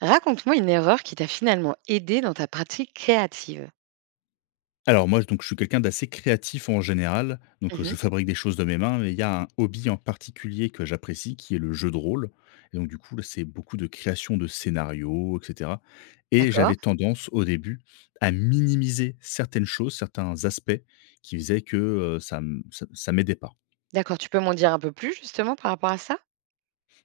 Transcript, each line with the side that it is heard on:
right: Raconte-moi une erreur qui t'a finalement aidé dans ta pratique créative.
left: Alors moi, donc je suis quelqu'un d'assez créatif en général, je
right: Mmh.
left: fabrique des choses de mes mains, mais il y a un hobby en particulier que j'apprécie qui est le jeu de rôle. Et donc du coup, là, c'est beaucoup de création de scénarios etc., et j'avais
right: D'accord,
left: tendance au début à minimiser certaines choses, certains aspects qui faisaient que, ça m'aidait pas.
right: d'accord, tu peux m'en dire un peu plus justement par rapport à ça?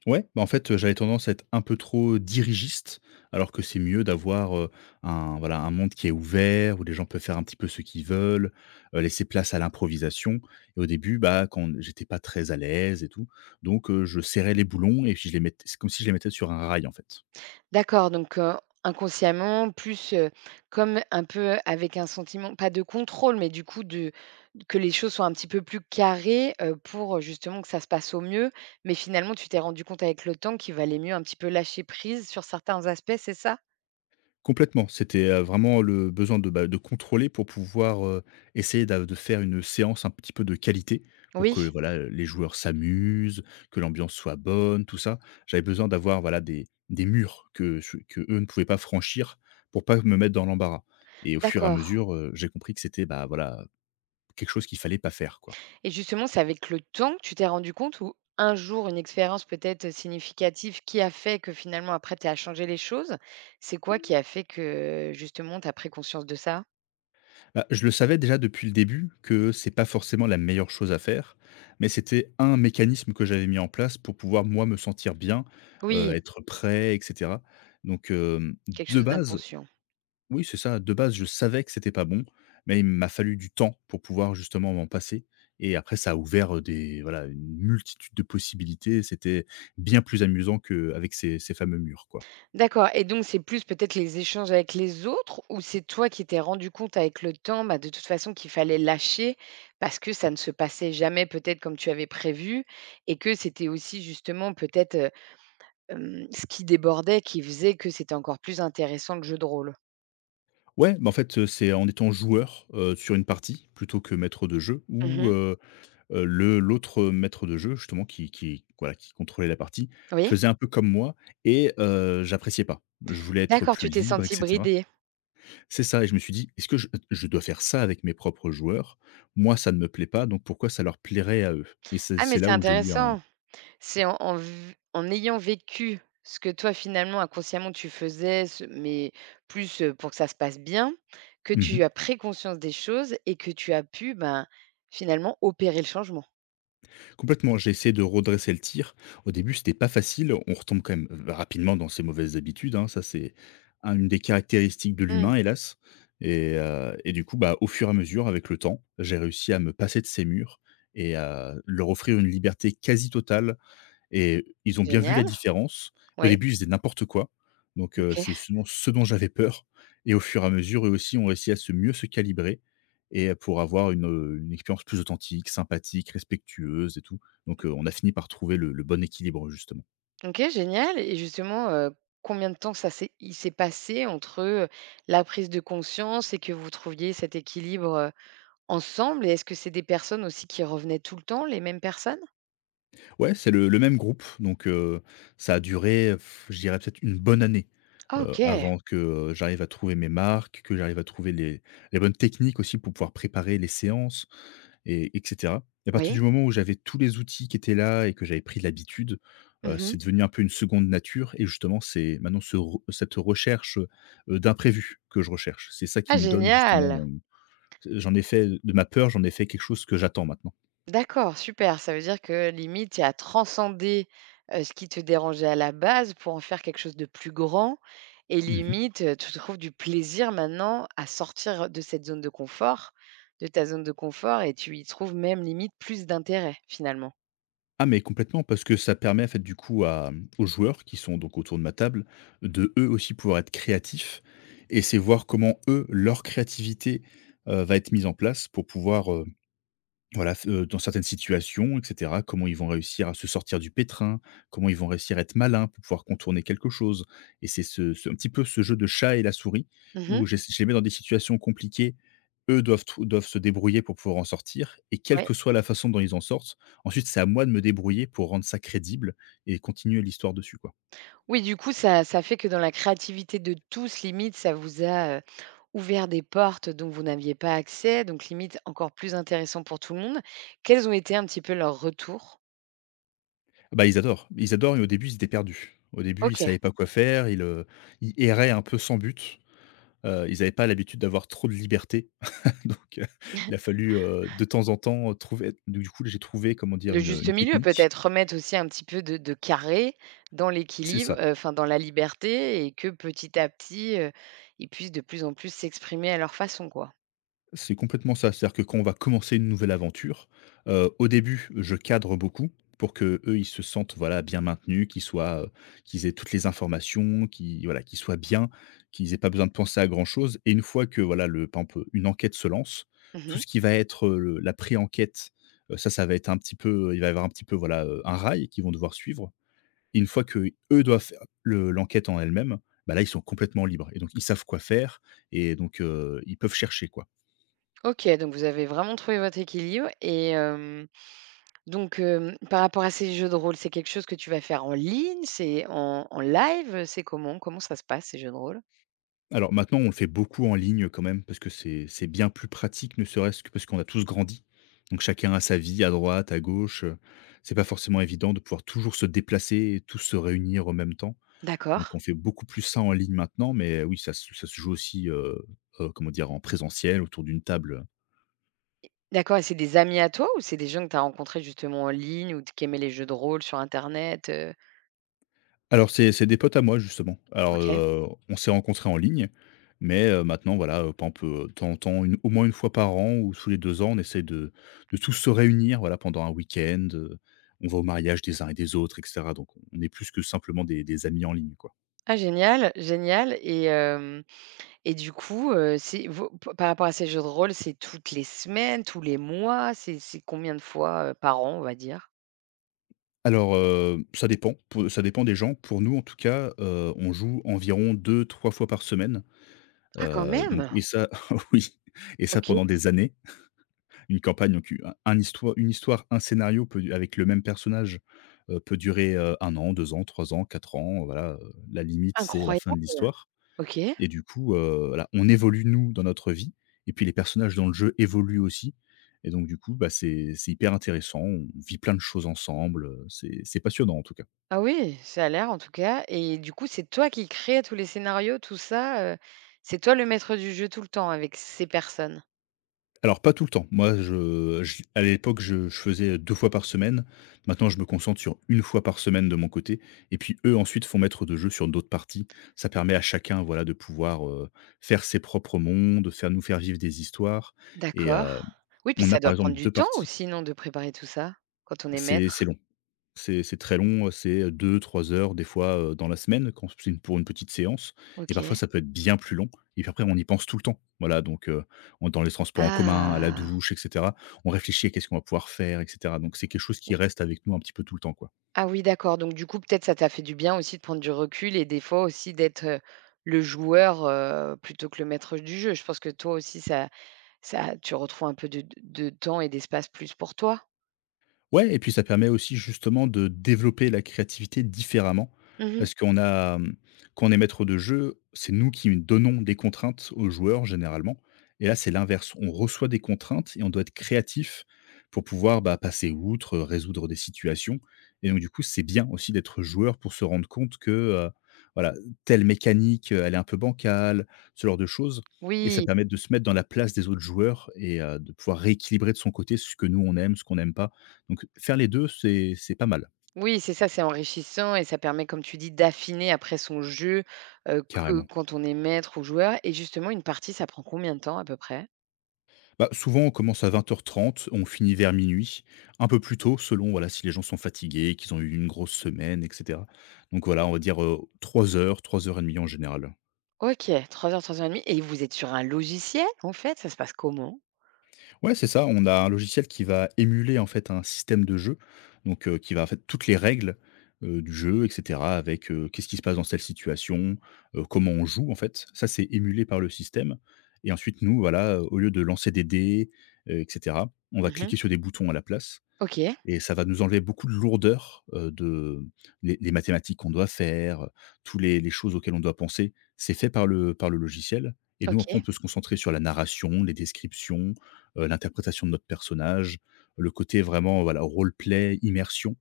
left: Ouais, bah, en fait, j'avais tendance à être un peu trop dirigiste, alors que c'est mieux d'avoir, un voilà, un monde qui est ouvert, où les gens peuvent faire un petit peu ce qu'ils veulent, laisser place à l'improvisation. Et au début, bah, quand j'étais pas très à l'aise et tout, je serrais les boulons et puis je les mettais c'est comme si je les mettais sur un rail, en fait.
right: D'accord, donc inconsciemment, plus, comme un peu avec un sentiment, pas de contrôle, mais du coup de que les choses soient un petit peu plus carrées, pour justement que ça se passe au mieux. Mais finalement, tu t'es rendu compte avec le temps qu'il valait mieux un petit peu lâcher prise sur certains aspects, c'est ça?
left: Complètement, c'était, vraiment le besoin de, de contrôler pour pouvoir, essayer d'a de faire une séance un petit peu de qualité pour
right: Oui,
left: que, voilà, les joueurs s'amusent, que l'ambiance soit bonne, tout ça. J'avais besoin d'avoir, voilà, des murs que je qu'eux ne pouvaient pas franchir pour pas me mettre dans l'embarras, et au fur et à
right: d'accord.
left: mesure, j'ai compris que c'était, bah, voilà, quelque chose qu'il fallait pas faire, quoi.
right: Et justement, c'est avec le temps que tu t'es rendu compte ou un jour, une expérience peut-être significative qui a fait que finalement après tu as changé les choses? C'est quoi qui a fait que justement tu as pris conscience de ça?
left: Bah, je le savais déjà depuis le début que c'est pas forcément la meilleure chose à faire, mais c'était un mécanisme que j'avais mis en place pour pouvoir, moi, me sentir bien,
right: Oui,
left: être prêt et cetera. Donc, hem,
right: quelque
left: de
right: chose
left: base,
right: d'inconscient.
left: oui, c'est ça, de base, je savais que c'était pas bon, mais il m'a fallu du temps pour pouvoir justement m'en passer, et après ça a ouvert, des voilà, une multitude de possibilités. C'était bien plus amusant qu'avec ces fameux murs, quoi.
right: D'accord, et donc c'est plus peut-être les échanges avec les autres ou c'est toi qui t'es rendu compte avec le temps, bah, de toute façon qu'il fallait lâcher parce que ça ne se passait jamais peut-être comme tu avais prévu et que c'était aussi justement peut-être, hem, ce qui débordait qui faisait que c'était encore plus intéressant le jeu de rôle?
left: Ouais, mais en fait, c'est en étant joueur, sur une partie plutôt que maître de jeu
right: Mmh
left: où,
right: mh.
left: le l'autre, maître de jeu justement qui voilà, qui contrôlait la partie,
right: Oui?
left: faisait un peu comme moi, et j'appréciais pas. Je voulais être
right: D'accord, tu
left: plus
right: t'es
left: libre et
right: sentie
left: cetera.
right: bridée.
left: C'est ça, et je me suis dit : « Est-ce que je dois faire ça avec mes propres joueurs? Moi, ça ne me plaît pas, donc pourquoi ça leur plairait à eux ? » Et c'est
right: Ah mais
left: c'est là
right: c'est
left: où j'ai eu un...
right: intéressant. C'est en ayant vécu ce que toi finalement inconsciemment tu faisais, ce mais plus, pour que ça se passe bien, que tu
left: Mmh.
right: as pris conscience des choses et que tu as pu, ben, finalement opérer le changement.
left: Complètement, j'ai essayé de redresser le tir. Au début, c'était pas facile. On retombe quand même rapidement dans ses mauvaises habitudes, hein. Ça, c'est un une des caractéristiques de l'humain,
right: Mmh.
left: hélas. Et du coup, bah, au fur et à mesure, avec le temps, j'ai réussi à me passer de ces murs et à leur offrir une liberté quasi totale, et ils ont bien vu la
right: Génial.
left: différence. Au
right: Oui.
left: début, ils faisaient n'importe quoi,
right: OK.
left: c'est souvent ce dont j'avais peur, et au fur et à mesure, eux aussi ont réussi à se mieux se calibrer, et pour avoir une, une expérience plus authentique, sympathique, respectueuse et tout, on a fini par trouver le bon équilibre, justement.
right: OK, génial. Et justement, combien de temps ça s'est passé entre, la prise de conscience et que vous trouviez cet équilibre, heu, ensemble? Et est-ce que c'est des personnes aussi qui revenaient tout le temps, les mêmes personnes?
left: Ouais, c'est le même groupe, ça a duré, je dirais peut-être une bonne année,
right: Ah OK.
left: avant que, j'arrive à trouver mes marques, que j'arrive à trouver les bonnes techniques aussi pour pouvoir préparer les séances et etc. Et à partir du
right: Oui.
left: moment où j'avais tous les outils qui étaient là et que j'avais pris de l'habitude, c'est
right: Mmh.
left: devenu un peu une seconde nature, et justement c'est maintenant ce re cette recherche, d'imprévu que je recherche. C'est ça qui
right: Ah
left: me donne justement
right: génial!
left: mon j'en ai fait de ma peur, j'en ai fait quelque chose que j'attends maintenant.
right: D'accord, super. Ça veut dire que limite, tu as transcendé, ce qui te dérangeait à la base pour en faire quelque chose de plus grand et
left: Mmh
right: limite, tu trouves du plaisir maintenant à sortir de cette zone de confort, de ta zone de confort, et tu y trouves même limite plus d'intérêt finalement.
left: Ah mais complètement, parce que ça permet en fait du coup à aux joueurs qui sont donc autour de ma table, de eux aussi pouvoir être créatifs. Et c'est voir comment eux, leur créativité, va être mise en place pour pouvoir, voilà, f dans certaines situations etc., comment ils vont réussir à se sortir du pétrin, comment ils vont réussir à être malins pour pouvoir contourner quelque chose. Et c'est ce un petit peu ce jeu de chat et la souris
right: Mmh.
left: où je les mets dans des situations compliquées, eux doivent se débrouiller pour pouvoir en sortir, et quelle
right: Oui.
left: que soit la façon dont ils en sortent, ensuite c'est à moi de me débrouiller pour rendre ça crédible et continuer l'histoire dessus, quoi.
right: Oui, du coup ça ça fait que dans la créativité de tous limite ça vous a ouvert des portes dont vous n'aviez pas accès, donc limite encore plus intéressant pour tout le monde. Quels ont été un petit peu leurs retours?
left: Bah, ils adorent. Ils adorent, et au début, ils étaient perdus. Au début, ils
right: OK,
left: savaient pas quoi faire, ils erraient un peu sans but. Ils avaient pas l'habitude d'avoir trop de liberté, donc heu, il a fallu, de temps en temps, trouver du coup, j'ai trouvé, comment dire,
right: le
left: une,
right: juste
left: une
right: milieu
left: technique.
right: peut-être, remettre aussi un petit peu de carré dans
left: C'est
right: l'équilibre,
left: ça.
right: enfin dans la liberté, et que petit à petit, ils puissent de plus en plus s'exprimer à leur façon, quoi.
left: C'est complètement ça. C'est-à-dire que quand on va commencer une nouvelle aventure, au début, je cadre beaucoup pour que eux ils se sentent, voilà, bien maintenus, qu'ils soient, qu'ils aient toutes les informations, qu'ils voilà, qu'ils soient bien, qu'ils aient pas besoin de penser à grand chose. Et une fois que, voilà, le par exemple, une enquête se lance, tout
right: Mmh.
left: ce qui va être, le la pré-enquête, ça va être un petit peu, il va y avoir un petit peu, voilà, un rail qu'ils vont devoir suivre, et une fois que eux doivent faire le l'enquête en elle-même, bah, là, ils sont complètement libres et donc ils savent quoi faire, et ils peuvent chercher, quoi.
right: OK, donc vous avez vraiment trouvé votre équilibre. Et hem, donc hem, par rapport à ces jeux de rôle, c'est quelque chose que tu vas faire en ligne? C'est en en live? C'est comment? Comment ça se passe ces jeux de rôle?
left: Alors maintenant, on le fait beaucoup en ligne quand même, parce que c'est bien plus pratique, ne serait-ce que parce qu'on a tous grandi. Donc chacun a sa vie à droite, à gauche. C'est pas forcément évident de pouvoir toujours se déplacer et tous se réunir en même temps. Donc on
right: D'accord.
left: fait beaucoup plus ça en ligne maintenant, mais oui, ça se joue aussi, comment dire? En présentiel autour d'une table.
right: D'accord, et c'est des amis à toi ou c'est des gens que tu as rencontrés justement en ligne ou t qui aimaient les jeux de rôle sur internet, heu?
left: Alors c'est des potes à moi justement. Alors,
right: OK.
left: on s'est rencontrés en ligne, mais maintenant voilà, par exemple, de temps en temps, une au moins une fois par an ou tous les 2 ans, on essaie de tous se réunir, voilà, pendant un week-end, on va au mariage des uns et des autres etc., donc on est plus que simplement des amis en ligne, quoi.
right: Ah génial, génial. Et hem, et du coup, c'est vous p par rapport à ces jeux de rôle, c'est toutes les semaines, tous les mois? C'est combien de fois, par an, on va dire?
left: Alors, ça dépend, pou ça dépend des gens. Pour nous en tout cas, on joue environ 2 3 fois par semaine,
right: Ah quand
left: donc
right: même!
left: et ça oui, et ça
right: OK,
left: pendant des années. Une campagne, donc u un histoire une histoire, un scénario, peut avec le même personnage, peut durer, 1 an, 2 ans, 3 ans, 4 ans, voilà, la limite, c'est la fin de
right: incroyable!
left: l'histoire.
right: OK.
left: Et du coup, voilà, on évolue nous dans notre vie et puis les personnages dans le jeu évoluent aussi, et donc du coup, bah, c'est hyper intéressant, on vit plein de choses ensemble, c'est passionnant en tout cas.
right: Ah oui, ça a l'air, en tout cas. Et du coup, c'est toi qui crées tous les scénarios, tout ça, c'est toi le maître du jeu tout le temps avec ces personnes?
left: Alors pas tout le temps. Moi, je à l'époque, je faisais 2 fois par semaine. Maintenant, je me concentre sur 1 fois par semaine de mon côté, et puis eux, ensuite, font maître de jeu sur d'autres parties. Ça permet à chacun, voilà, de pouvoir, faire ses propres mondes, faire nous faire vivre des histoires, et
right: D'accord. Oui, puis
left: on a
right: ça
left: par
right: doit
left: exemple
right: prendre
left: 2
right: du temps
left: parties.
right: aussi, non, de préparer tout ça? Quand on est
left: C'est
right: maître?
left: long. C'est très long, c'est, 2, 3 heures des fois, dans la semaine quand c'est une pour une petite séance, et parfois
right: OK.
left: ça peut être bien plus long, et puis après on y pense tout le temps. Voilà donc on dans les transports en commun, à la
right: Ah!
left: douche etc., on réfléchit à qu'est-ce qu'on va pouvoir faire etc., donc c'est quelque chose qui
right: Ou
left: reste avec nous un petit peu tout le temps, quoi.
right: ah oui, d'accord, donc du coup, peut-être ça t'a fait du bien aussi de prendre du recul et des fois aussi d'être, le joueur, plutôt que le maître du jeu. Je pense que toi aussi ça ça tu retrouves un peu de temps et d'espace plus pour toi?
left: Ouais, et puis ça permet aussi justement de développer la créativité différemment
right: Mmh.
left: parce qu'on a, quand on est maître de jeu, c'est nous qui donnons des contraintes aux joueurs généralement, et là, c'est l'inverse. On reçoit des contraintes et on doit être créatif pour pouvoir, bah, passer outre, résoudre des situations, et donc du coup, c'est bien aussi d'être joueur pour se rendre compte que, voilà, telle mécanique, elle est un peu bancale, ce genre de choses, et ça
right: Oui,
left: permet de se mettre dans la place des autres joueurs et de pouvoir rééquilibrer de son côté ce que nous on aime, ce qu'on n'aime pas, donc faire les 2, c'est pas mal,
right: oui, c'est ça, c'est enrichissant et ça permet, comme tu dis, d'affiner après son jeu, que
left: carrément.
right: quand on est maître ou joueur. Et justement une partie, ça prend combien de temps à peu près?
left: Bah, souvent, on commence à 20:30, on finit vers minuit, un peu plus tôt selon, voilà, si les gens sont fatigués, qu'ils ont eu une grosse semaine et cetera. Donc voilà, on va dire, 3 heures, 3 heures et demie en général.
right: OK, trois heures et demie. Et vous êtes sur un logiciel, en fait? Ça se passe comment?
left: Ouais, c'est ça. On a un logiciel qui va émuler en fait un système de jeu, qui va en fait toutes les règles, du jeu et cetera avec, qu'est-ce qui se passe dans telle situation, comment on joue en fait. Ça, c'est émulé par le système et ensuite nous, voilà, au lieu de lancer des dés, et cetera, on va
right: Mmh.
left: cliquer sur des boutons à la place
right: OK,
left: et ça va nous enlever beaucoup de lourdeur, de les mathématiques qu'on doit faire, tous les choses auxquelles on doit penser, c'est fait par le logiciel et nous après on
right: OK.
left: peut se concentrer sur la narration, les descriptions, l'interprétation de notre personnage, le côté vraiment, voilà, role-play, immersion,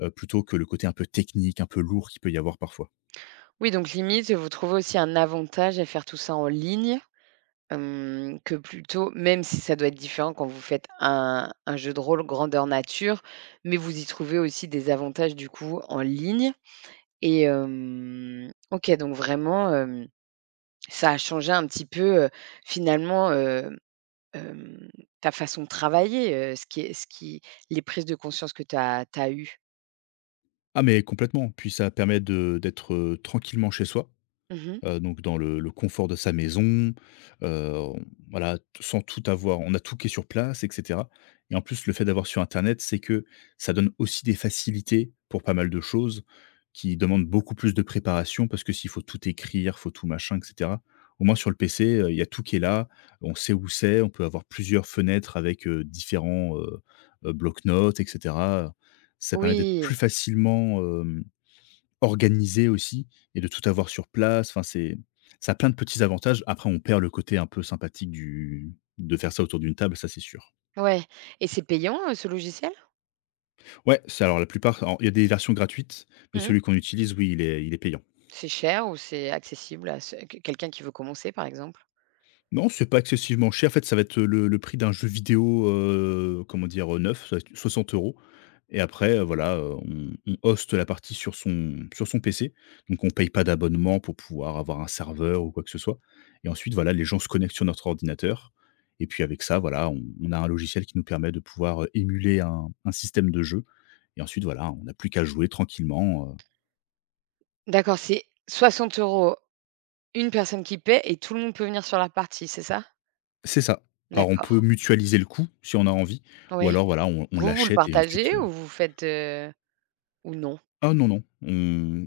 left: plutôt que le côté un peu technique, un peu lourd qu'il peut y avoir parfois.
right: Oui, donc limite, vous trouvez aussi un avantage à faire tout ça en ligne, hem, que plutôt même si ça doit être différent quand vous faites un jeu de rôle grandeur nature, mais vous y trouvez aussi des avantages, du coup, en ligne. Et hem, OK, donc vraiment, hem, ça a changé un petit peu, finalement, hem, hem, ta façon de travailler, ce qui est ce qui les prises de conscience que tu as tu eues.
left: Ah mais complètement, puis ça permet de d'être, tranquillement chez soi.
right: Mmh.
left: Donc dans le confort de sa maison, heu, on voilà, t sans tout avoir. On a tout qui est sur place et cetera et en plus, le fait d'avoir sur internet, c'est que ça donne aussi des facilités pour pas mal de choses qui demandent beaucoup plus de préparation parce que s'il faut tout écrire, faut tout machin et cetera. Au moins sur le PC, il y a tout qui est là, on sait où c'est, on peut avoir plusieurs fenêtres avec, blocs notes et cetera. Ça permet d'être
right: Oui,
left: plus facilement, euh, organisé aussi et de tout avoir sur place. Enfin, c'est ça a plein de petits avantages. Après, on perd le côté un peu sympathique du de faire ça autour d'une table, ça, c'est sûr.
right: ouais. Et c'est payant, ce logiciel?
left: Ouais, c'est alors la plupart alors il y a des versions gratuites, mais
right: Mmh.
left: celui qu'on utilise, oui, il est payant.
right: C'est cher ou c'est accessible à ce que quelqu'un qui veut commencer, par exemple?
left: Non, c'est pas excessivement cher. En fait, ça va être le prix d'un jeu vidéo, comment dire, neuf, ça va être 60 € et après, on host la partie sur son PC. Donc on paye pas d'abonnement pour pouvoir avoir un serveur ou quoi que ce soit et ensuite, voilà, les gens se connectent sur notre ordinateur et puis avec ça, voilà, on a un logiciel qui nous permet de pouvoir, émuler un système de jeu et ensuite, voilà, on n'a plus qu'à jouer tranquillement, heu.
right: D'accord, c'est 60 €, une personne qui paie et tout le monde peut venir sur la partie, c'est ça?
left: C'est ça. Alors on
right: D'accord.
left: peut mutualiser le coût si on a envie ou
right: Oui.
left: alors, voilà, on
right: Vous, vous le
left: l'achète et ensuite,
right: partagez ou vous faites, heu, ou non?
left: ah non, non, on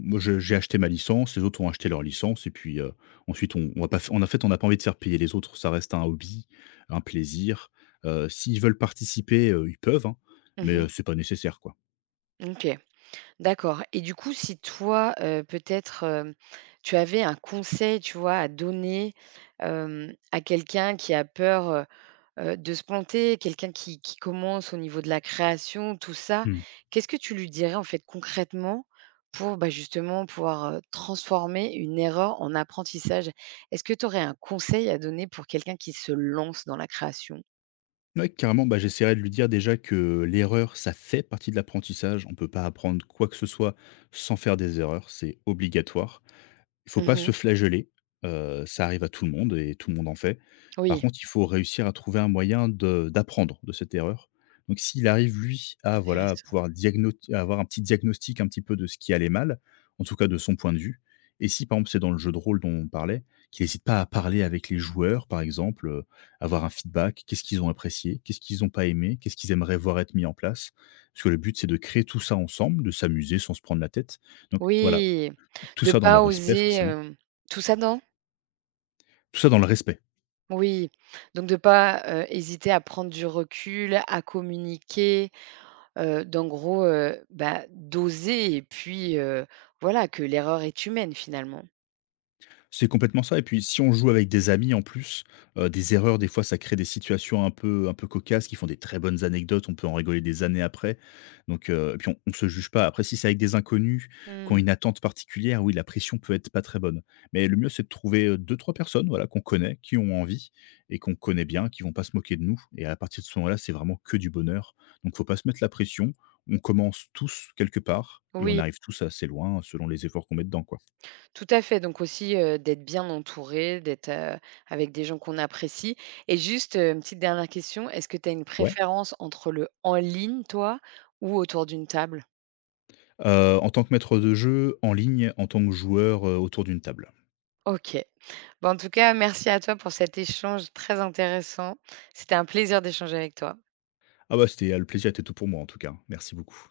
left: moi je j'ai acheté ma licence, les autres ont acheté leur licence et puis, ensuite on va pas f on a fait, on n'a pas envie de faire payer les autres, ça reste un hobby, un plaisir. S'ils veulent participer, ils peuvent, hein, mais,
right: Mmh.
left: c'est pas nécessaire, quoi.
right: OK. D'accord et du coup, si toi, peut-être, hem, tu avais un conseil, tu vois, à donner, hem, à quelqu'un qui a peur, de se planter, quelqu'un qui commence au niveau de la création, tout ça,
left: Mmh.
right: qu'est-ce que tu lui dirais, en fait, concrètement pour, bah, justement pouvoir, transformer une erreur en apprentissage? Est-ce que tu aurais un conseil à donner pour quelqu'un qui se lance dans la création?
left: Ouais, carrément, bah, j'essaierai de lui dire déjà que l'erreur, ça fait partie de l'apprentissage. On peut pas apprendre quoi que ce soit sans faire des erreurs, c'est obligatoire. Il faut pas
right: Mmh.
left: se flageller, ça arrive à tout le monde et tout le monde en fait. Par
right: Oui,
left: contre, il faut réussir à trouver un moyen de d'apprendre de cette erreur. Donc s'il arrive, lui, à voilà,
right: intéressant.
left: pouvoir diagno à avoir un petit diagnostic un petit peu de ce qui allait mal, en tout cas de son point de vue et si, par exemple, c'est dans le jeu de rôle dont on parlait, qu'il n'hésite pas à parler avec les joueurs, par exemple, avoir un feedback. Qu'est-ce qu'ils ont apprécié? Qu'est-ce qu'ils n'ont pas aimé? Qu'est-ce qu'ils aimeraient voir être mis en place? Parce que le but, c'est de créer tout ça ensemble, de s'amuser sans se prendre la tête. Donc voilà,
right: Oui,
left: tout
right: de
left: ça dans le
right: pas
left: respect
right: oser,
left: forcément.
right: hem, tout ça dans.
left: Tout ça dans le respect.
right: Oui, donc de pas, hésiter à prendre du recul, à communiquer, d'en gros, bah, d'oser et puis, voilà, que l'erreur est humaine finalement.
left: C'est complètement ça et puis si on joue avec des amis en plus, des erreurs des fois ça crée des situations un peu cocasses qui font des très bonnes anecdotes, on peut en rigoler des années après. Et puis on se juge pas. Après si c'est avec des inconnus qui ont
right: Mmh.
left: une attente particulière, oui la pression peut être pas très bonne. Mais le mieux c'est de trouver, 2-3 personnes, voilà, qu'on connaît, qui ont envie et qu'on connaît bien, qui vont pas se moquer de nous et à partir de ce moment-là, c'est vraiment que du bonheur. Donc faut pas se mettre la pression. On commence tous quelque part et on
right: Oui,
left: arrive tous assez loin selon les efforts qu'on met dedans, quoi.
right: tout à fait, donc aussi, d'être bien entouré, d'être, avec des gens qu'on apprécie. Et juste, une petite dernière question, est-ce que tu as une
left: Ouais.
right: préférence entre le en ligne toi ou autour d'une table?
left: En tant que maître de jeu, en ligne, en tant que joueur, autour d'une table.
right: OK. Bah, en tout cas, merci à toi pour cet échange très intéressant. C'était un plaisir d'échanger avec toi.
left: Ah bah, c'était, le plaisir était tout pour moi en tout cas. Merci beaucoup.